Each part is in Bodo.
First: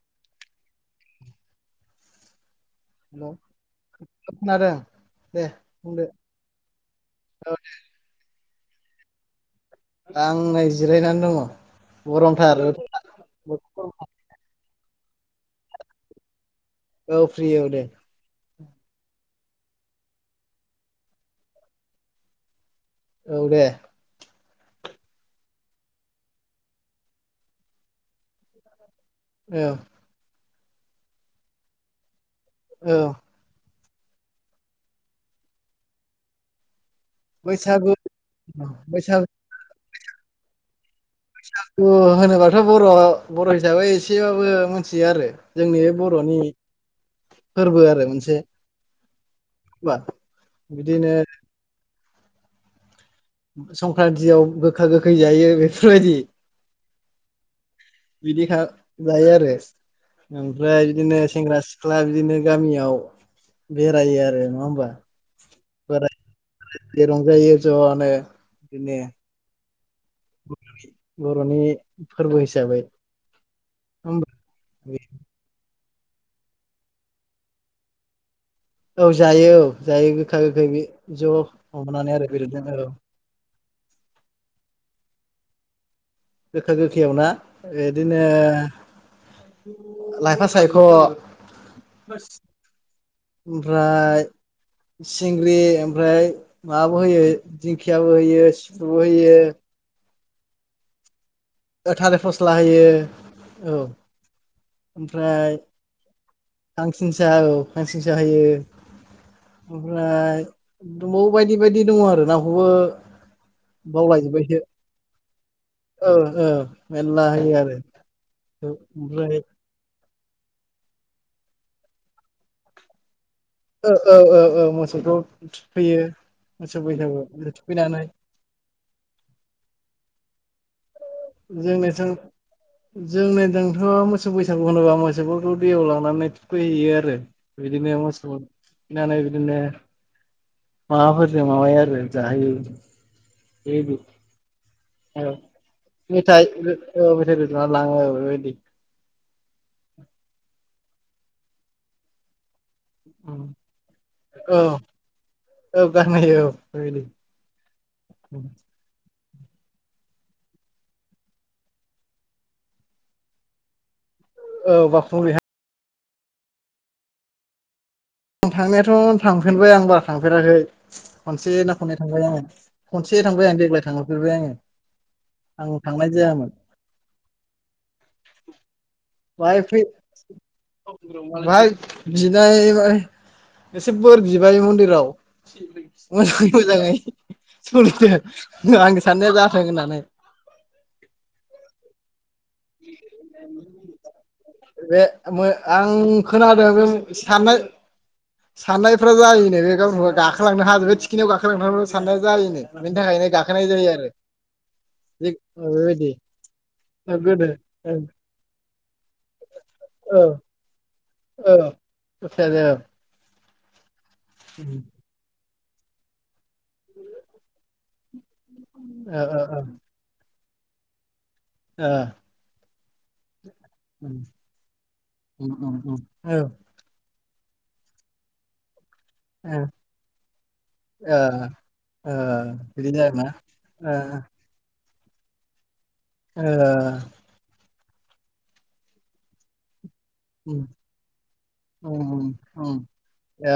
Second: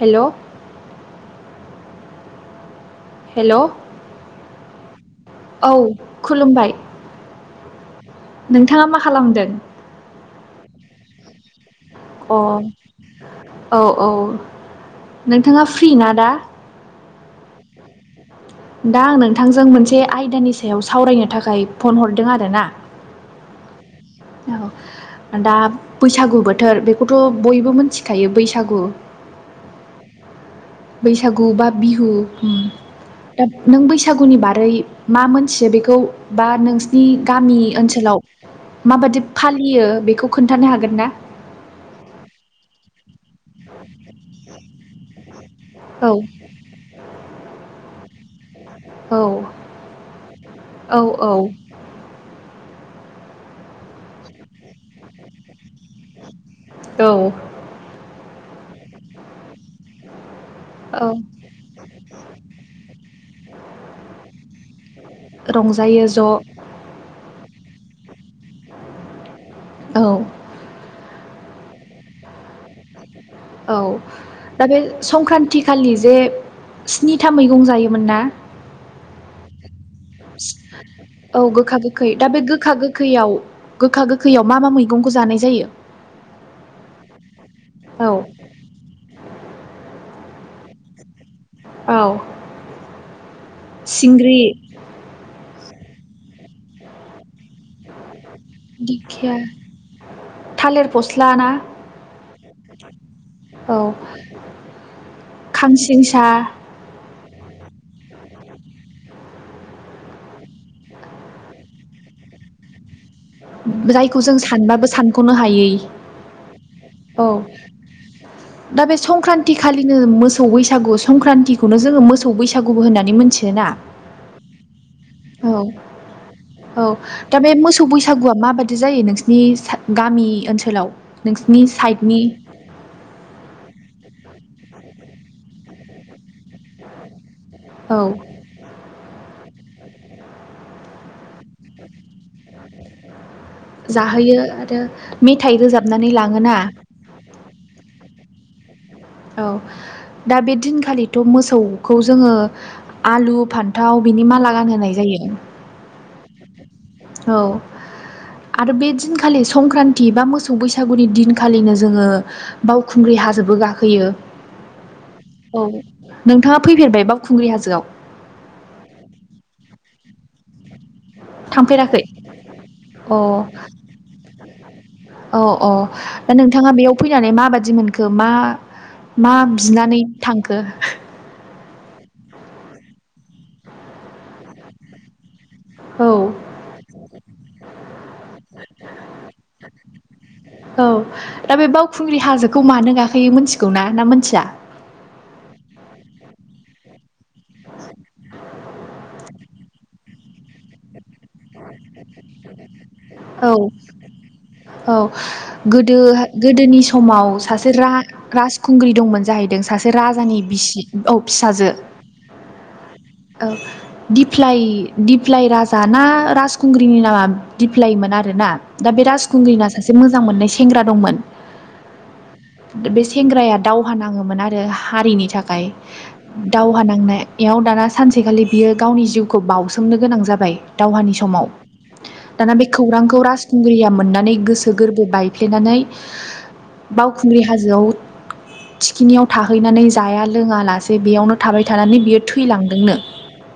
हेल' हेल' खोनादों दे बुंदो। खुलुमबाय [unintelligible] नोंथाङा मा खालामदों? आं नै जिरायनानै दङ। अ गरमथार औ औ नोंथाङा फ्रि ना दा? औ फ्रि औ दे दा आं नोंथांजों मोनसे आयदानि सायाव सावरायनो थाखाय फन हरदों आरोना। औ दे औ दा बैसागु बोथोर बेखौथ' बयबो मिथिखायो बैसागु औ बैसागु बा बिहु औ दा नों बैसागुनि बारै मा मोनथियो बेखौ बा नों नि गामि बैसागु ओनसोलाव माबादि बैसागु फालियो बेखौ खोन्थानो हागोन ना? बैसागो होनोबाथ' बर'आ बर' हिसाबै एसेबाबो मोनथियो आरो जोंनि औ बर'नि फोरबो आरो मोनसे औ बा औ बिदिनो औ संक्रान्तियाव गोखा गोखै जायो बे फोरबायदि औ बिदि खा जायो आरो ओमफ्राय औ बिदिनो सेंग्रा सिख्ला बिदिनो गामियाव बेरायो आरो नङा ओमबा? रंजायो ज' रंजायो ज'आनो बिदिनो औ बर'नि फोरबो हिसाबै औ दा बे संक्रान्ति खालि जे स्निथा मैगं जायोमोन ना? औ जायो औ जायो गोखा गोखै बे ज' औ गोखा गोखै हमनानै आरो दा बे बेदरजों गोखा औ गोखैयाव गोखा गोखैयाव मा मा मैगंखौ जानाय जायो? गोखा गोखैयाव ना औ ओदिनो लाफा सायख' औ ओमफ्राय सिंग्रि सिंग्रि ओमफ्राय माबाबो होयो दिंखियाबो होयो सिब्रुबो होयो। दिंखिया थालिर फस्ला ना थालेर फस्ला होयो औ ओमफ्राय खांसिंसा खांसिनस औ खांसिनसा होयो। ओमफ्राय दंबावो बायदि बायदि दङ' आरोना [unintelligible] जायखौ जों सानबाबो सानख'नो हायै औ औ मेरला औ होयो आरो दा बे ओमफ्राय संक्रान्ति खालिनो मोसौ बैसागु संक्रान्तिखौनो जोङो मोसौ बैसागुबो होननानै मोनथि ओ ओ ओ ओ मोसौथ' औ औ दा बे मोसौ थुखैनानै बैसागुआ माबादि दि जायो नोंसिनि गामि ओनसोलाव नोंसिनि जोंनिथिं साइडनि जोंनिथिंथ' मोसौ बैसागु होनोबा मोसौफोरखौ दैयाव लांनानै थुखैहैयो आरो औ बिदिनो मोसौ फिनानै बिदिनो माबाफोरजों माबाया आरो जाहोयो। बेबायदि जाहोयो आरो औ मेथाइ रोजाबनानै मेथाइ लाङोना औ मेथाइ रोजाबना लाङो औ बेबायदि औ दा बे दिनखालिथ' मोसौखौ जोङो आलु फान्थाव बिनि माला औ गानहोनाय जायो। औ गानहोयो औ बेबायदि औ आरो बे खालि संक्रान्ति बा मोसौ बैसागुनि दिनखालिनो जोङो बावखुंग्रि हाजोबो गाखोयो। औ बावखुंग्रि हा औ नोंथाङा फैफेरबाय बावखुंग्रि हाजोआव? थांनायाथ' [unintelligible] खनसे ना खननै थांफेराखै थांबाय आङो अ खनसे थांबाय आं देग्लाय थांरफेरबाय आङो। औ औ आं थांनाय दा जायामोन नोंथाङा बेयाव फैनानै माबादि मोनखो मा? [unintelligible] [unintelligible] मा बिनानै थांखो? एसे बोर बिबाय मन्दिराव औ मोजां मोजाङै [unintelligible] आंनि साननाया जाथों होननानै। औ दा बे बावखुंग्रि हाजोखौ मानो गाखोयो मोनथिगौना ना मोनथिया? बे मो आं खोनादों बे साननाय साननायफ्रा जायोनो बे गावनि गाखोलांनो हाजोबबा थि खिनियाव गाखोलांथारबा साननाया जायोनो बेनि थाखायनो औ गाखोनाय जायो आरो औ बेबायदि गोदोहा गोदोनि समाव सासे गोदो सासे औ रा-राजखुंग्रि दंमोन जाहैदों सासे औ राजानि बिसि औ [unintelligible] औ दिप्लाइ दिप्लाइ राजा ना राजखुंग्रिनि नामा दिप्लाइमोन आरोना दा बे ओ राजखुंग्रिना सासे मोजां मोननाय सेंग्रा दंमोन ओ बे सेंग्राया दावहा ओ नाङोमोन आरो हारिनि उम थाखाय उम उम औ दावहा नांना याव दाना सानसेखालि बियो गावनि जिउखौ ओ बाउसोमनो गोनां जाबाय दावहानि समाव ओ ओ दाना बे बिदि खौरांखौ जागोना राजखुंग्रिया ओ मोननानै गोसो गोरबो बायफ्लेनानै ओ बावखुंग्रि हाजोयाव थिखिनियाव थाहैनानै जाया लोङा उम लासे बेयावनो थाबाय थानानै बियो उम उम थैलांदोंनो ए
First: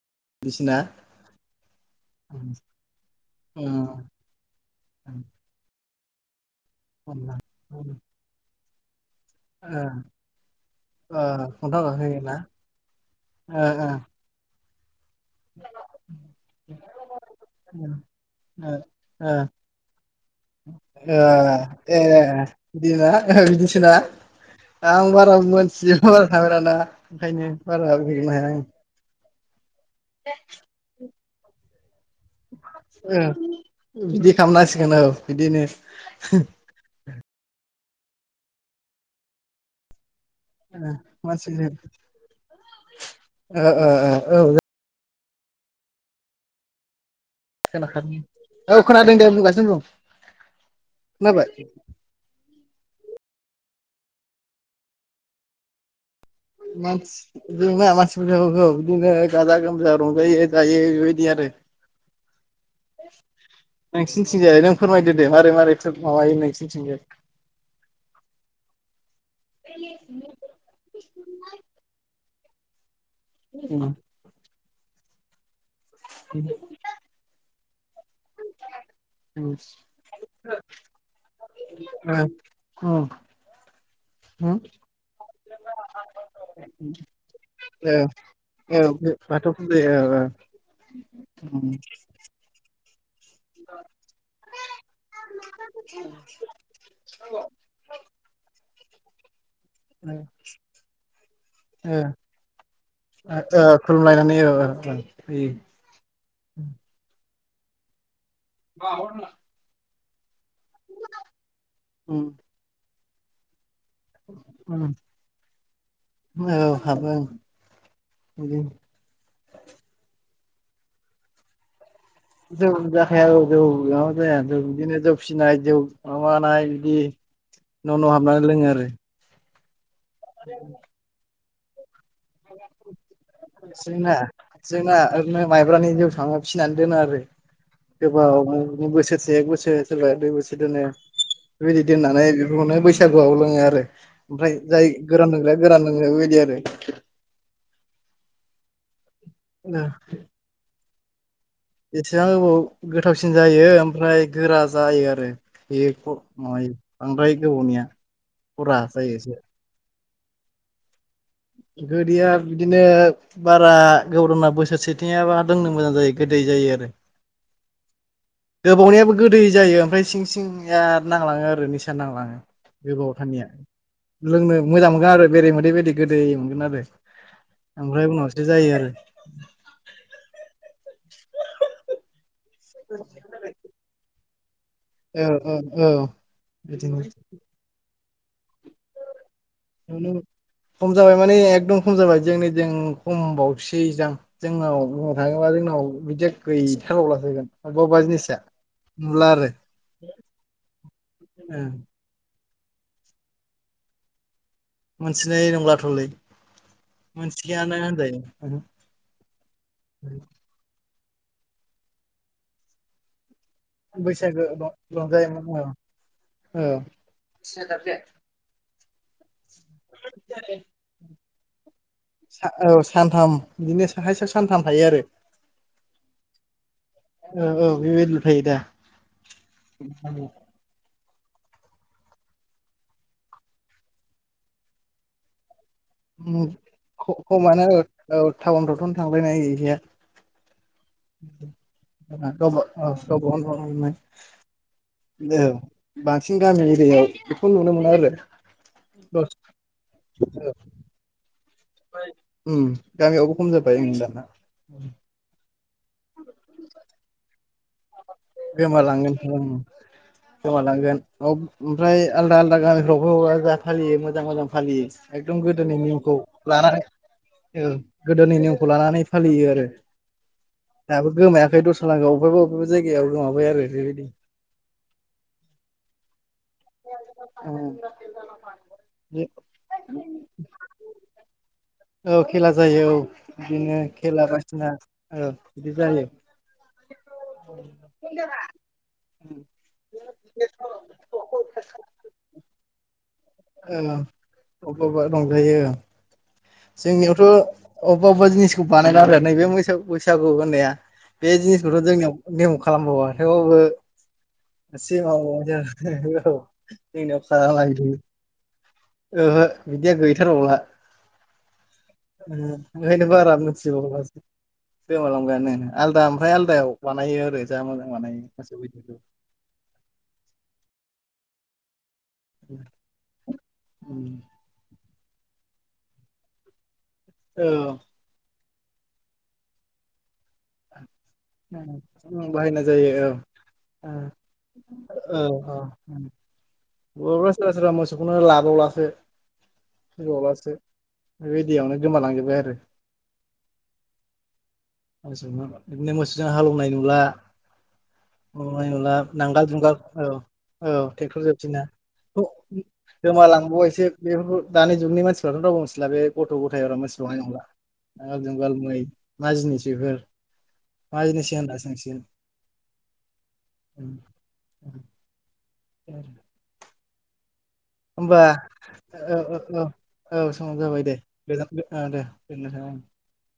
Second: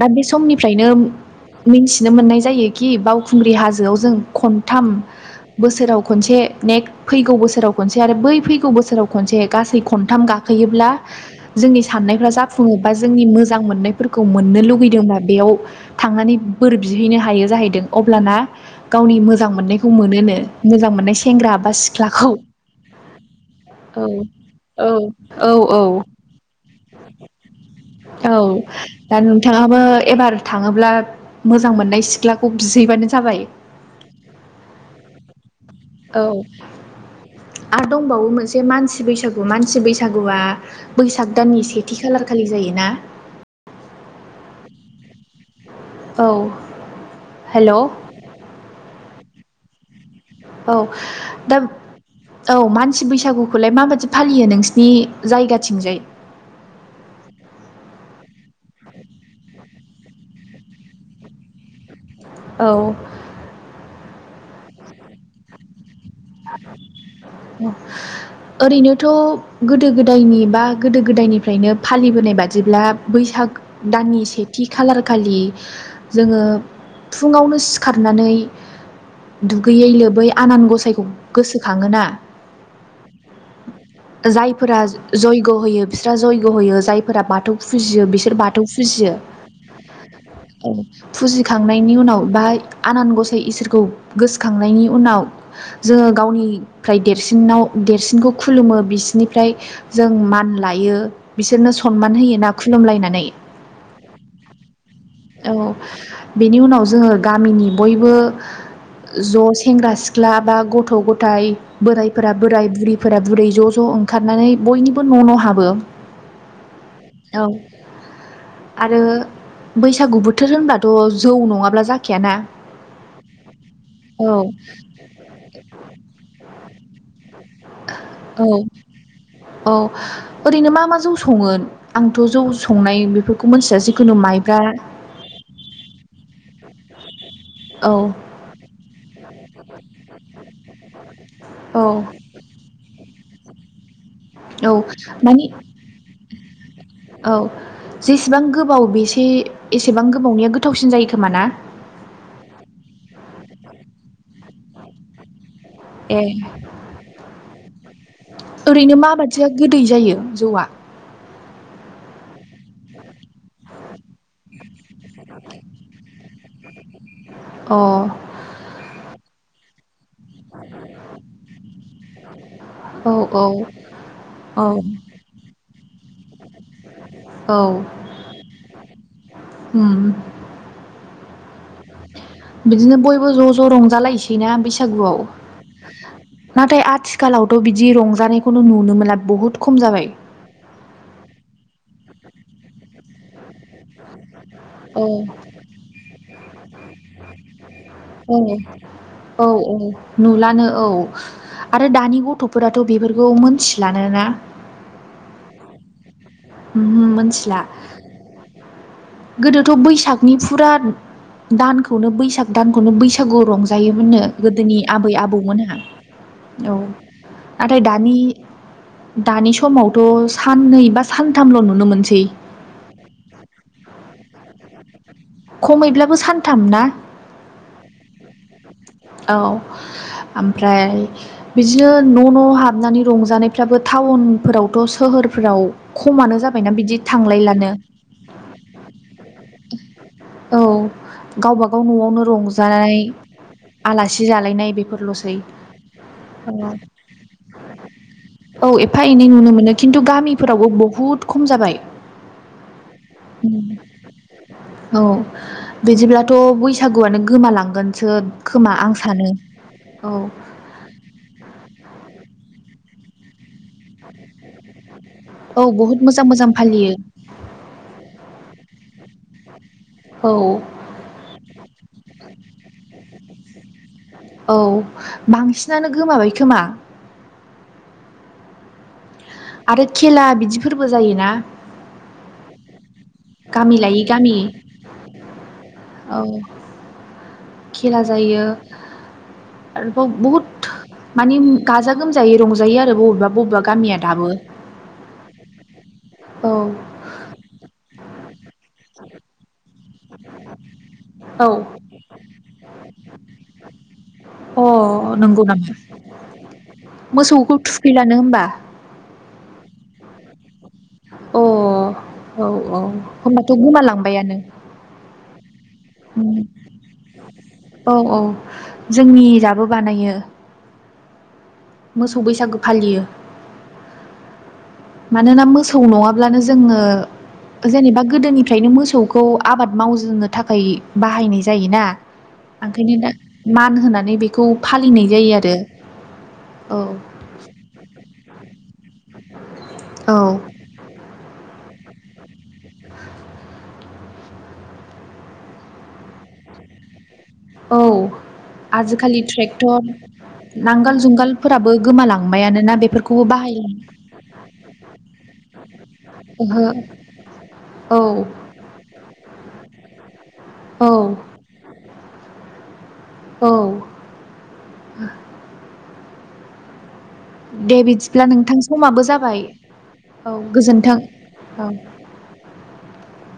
दा बे बिदिसोना समनिफ्रायनो मिथिनो मोननाय उम जायोखि बावखुंग्रि ओ हाजोयाव जों खनथाम बोसोराव खनसे नेक्स्ट फैगौ बोसोराव ओ खनसे आरो बै फैगौ बोसोराव खनसे गासै खथाम गाखोयोब्ला जोंनि खन्थाव साननायफ्रा गाखोयोना जाफुङो बा जोंनि मोाजां ओ ओ मोननायफोरखौ मोननो लुगै नाया बेयाव थांनानै बोर बिहैनो हायो जाहैदों अब्लाना ओ ओ गावनि मोजां मोननायखौ मोनोनो ओ मोननाय सेंग्रा बा सिख्लाखौ ओ बिदिसो ना औ औ आं बारा औ औ मोनथिजोबा बारा थांफेराना ओंखायनो बारा बुंजोबनो हाया आं नोथाङाबो एबार थाङोब्ला मोजां मोननाय सि ओम बिदि खालामनांसिगोन औ बिदिनो औ आर दंबावो मोनसे मानसि बैसागु मानसि बैसागु ओ बैसागुआ बैसाग दाननि मानसिजों सेथि खालारखालि जायोना ओ ओ ओ औ औ हेल' खोनाखार औ औ खोनादों दे बुंगासिनो बुं औ खोनाबाय दा औ मानसि बैसागु खौलाय माबायदि फालियो नोंसिनि जायगाथिंजाय मानसि जोंना मानसि बैसागुखौ बिदिनो गाजा गोमजा रंजायो जायो बेबायदि आरो औ [unintelligible] जाया नों फोरमायदो दे मारै मारै माबायो नोंसिनिथिंजाय ओरैनो थ' गोदो गोदायनि बा गोदो गोदायनिफ्रायनो फालिबोनाय बादिब्ला बैसाग दाननि सेथि खालारखालि जोङो फुङावनो सि खारनानै दुगैयै लोबै आनान गसायखौ गोसोखाङोना जायफोरा जयग' होयो बिस्रा जयग' होयो जायफोरा बाथौ फुजियो बिसोर बाथौ औ बाथौ फुजियो औ औ औ फुजिखांनायनि उनाव बाहाय आनान गसाइ इसोरखौ गोसखांनायनि उनाव जोङो गावनिफ्राय देरसिनाव देरसिनखौ खुलुमो बिसिनि ओमफ्राय जों मान लायो बिसोरनो सनमान होयो ना खुलुमलायनानै ओ [unintelligible] औ बेनि उनाव जोङो गामिनि बयबो ज' सेंग्रा सिख्ला ख्ला बा गथ' गथाय बोरायफोरा बोराय बुरैफोरा बुरै ज' ज' ओंखारनानै बयनिबो न' न' हाबो औ हाबो औ बिदि आरो गु बोथोर होनब्लाथ' जौ नङाब्ला जा जौ जाखाया आरो जौ माबा औ जाया जों बिदिनो जौ फिसिनाय जौ माबानाय बिदि न' न' हाबनानै औ लोङो आरो। औ ओरैनो मा मा जौ सङो आंथ' जौ संनाय बेफोरखौ मिथिया जिखुनु जोंना माइब्रा जोंना ओरैनो माइब्रानि जौ सङो फिनानै दोनो आरो औ गोबाव बोसोरसे एक बोसोर सोरबा दुइ बोसोर दोनो। बेबायदि औ दोननानै बेखौनो बैसो सागुआव लोङो आरो ओमफ्राय औ जाय गोरान मानि लोंग्राया गोरान लोंग्रा बेबायदि आरो। औ जेसेबां गोबाव बेसे एसेबां गोबावनिया गोथावसिन जायो खोमा ना? एसेबां गोबाव गोथावसिन जायो ओमफ्राय गोरा जायो आरो। बे ए माबयो बांद्राय गोबावनिया खरा जायो एसे। जौवा गोदैया बिदिनो बारा गोरना बोसोरसेथियाबा लोंनो मोजां जायो आरो गोदै जायो आरो। अ औ गोबावनायाबो गोदै जायो ओमफ्राय सिं सिंया नांलाङो आरो निसा नांलाङो औ गोबावथारनिया। लोंनो औ मोजां मोनगोन आरो बेरे मोदै बायदि गोदै मोनगोन आरो। औ ओमफ्राय उनावसो जायो आरो उम [unintelligible] बिदिनो बयबो ज' ज' रंजालायसैना बैस सागुआव औ औ औ नाथाय बिदिनो आथिखालावथ बिदि रंजानायखौनो नुनो मोनला बुहुत खम जाबाय माने एकदम खम जाबाय जोंनि थि खम बाव सैदां जोंनाव औ बुंनो थाङोबा जोंनाव बिदिया गैथारबावलासोगोन। औ औ औ नुलानो औ। आरो दानि गथ'फोराथ बेफोरखौ मोनथिलानो ना? मोनथिनाय नंलाथ'लै ओमहो मोनथिला मोनथियानो होनजायो। गोदोथ बैसागनि फुरा दानखौनो बैसाग दानखौनो बैसागु रंजायोमोननो बैसागो गोदोनि आबै रंजायोमोन औ आबौमोनहा। औ आरो दानि दानि समावथ साननै बा सानथामल नुनो मोनसै। औ सानथाम बिदिनो साहायसे सानथाम थायो आरो। औ खमैब्लाबो सानथाम ना औ बेबायदिनो थायो दा। औ आमफ्राय बिदिनो न' न' हाबनानै रंजानायफ्राबो टाउनफोरावथ सोहोरफोराव उम खमानो जाबायना बिदि थांलायलानो। फोरावथन थांलायनाय गैखाया। औ गावबागाव न'आवनो गावबा औ रंजानाय गावबा गाव न'आवनो आलासि जालायनाय बेफोरल'सै। औ बांसिन गामि एरियायाव बेखौ नुनो मोनो आरो। औ एफा एनै नुनो मोनो खिन्थु गामिफोरावबो बहुत उम गामियावबो खम जाबाय उम दाना। औ बिदिब्लाथ बैसागुआनो गोमालांगोनसो खोमा आं गोमालांगोन सानो उम औ। गोमालांगोन औ ओमफ्राय आलदा आलदा गामिफ्रावबो जा फालियो मोजां मोजां फालियो। एकदम औ गोदोनि बहुद निमखौ मोजां मोजां लानानै फालियो गोदोनि निमखौ लानानै फालियो आरो। औ दाबो गोमायाखै दस्रा गामियाव बबेबा बबेबा जायगायाव गोमाबाय आरो बेबायदि औ बांसिनानो गोमाबाय खोमा। औ आरो खेला बिदिफोरबो जायोना? औ खेला जायो औ गामि बिदिनो लायै खेला गामि बायसिना औ बिदि जायो। औ खेला जायो। आरोबाव बहुत मानि गाजा गोमजायै रंजायो आरो बबेबा बबेबा औ गामिया दाबो अबेबा अबेबा रंजायो औ औ जोंनियावथ' अबेबा अबेबा जिनिसखौ बानायला आरो नैबे बैसागु होननाया बे औ जिनिसखौथ' जोंनियाव नेम खालामबावा थेवबो अ नंगौ नामा [unintelligible] मोसौखौ थुखैलानो होमबा ओहो बिदिया गैथारबावला। अ औ औ ओंखायनो बारा होनबाथ' मिथिबावलासो गोमालांबायानो। गोमालांबायानो आलदा ओमफ्राय उम आलदायाव बानायो आरो जा मोजां औ औ बानायो [unintelligible] जोंनि जाबो बानायो ओं मोसौ बैसागो फालियो। औ मानोना मोसौ नङाब्लानो जोङो जेनेबा गोदोनि फ्रायनो मोसौखौ आबाद मावजेननो थाखाय बाहायनाय जायोना बाहायनाय ओंखायनो दा जायो मान औ होनानै बेखौ फालिनाय जायो आरो। [inaudible] बा सोरबा सोरबा मोसौखौनो लाबावलासो औ फिसिबावलासो बेबायदि यावनो गोमालांजोबबाय आरो बिनो मोसौ जों हालौवनाय नुला औ [unintelligible] नुला आजिखालि नांगाल जुंगाल ट्रेक्टर औ औ नांगोल ट्रेक्टर जोबसै जुंगालफोराबो गोमालांबायानोना [unintelligible] बेफोरखौबो गोमालांबावो बाहायला एसे बे दानि जुगनि मानसिफ्रा बाव मोनथिला बे गथ' ओहो गथाय मोनथिबावनाय नंला। नांगाल औ जुंगाल मै मा जिनिस बेफोर मा औ जिनिसै होनना सोंसिगोन। औ [inaudible] दे होनबा बिदिब्ला नोंथां समाबो औ जाबाय औ औ समाबो जाबाय दे गोजोनथों औ दे [unintelligible]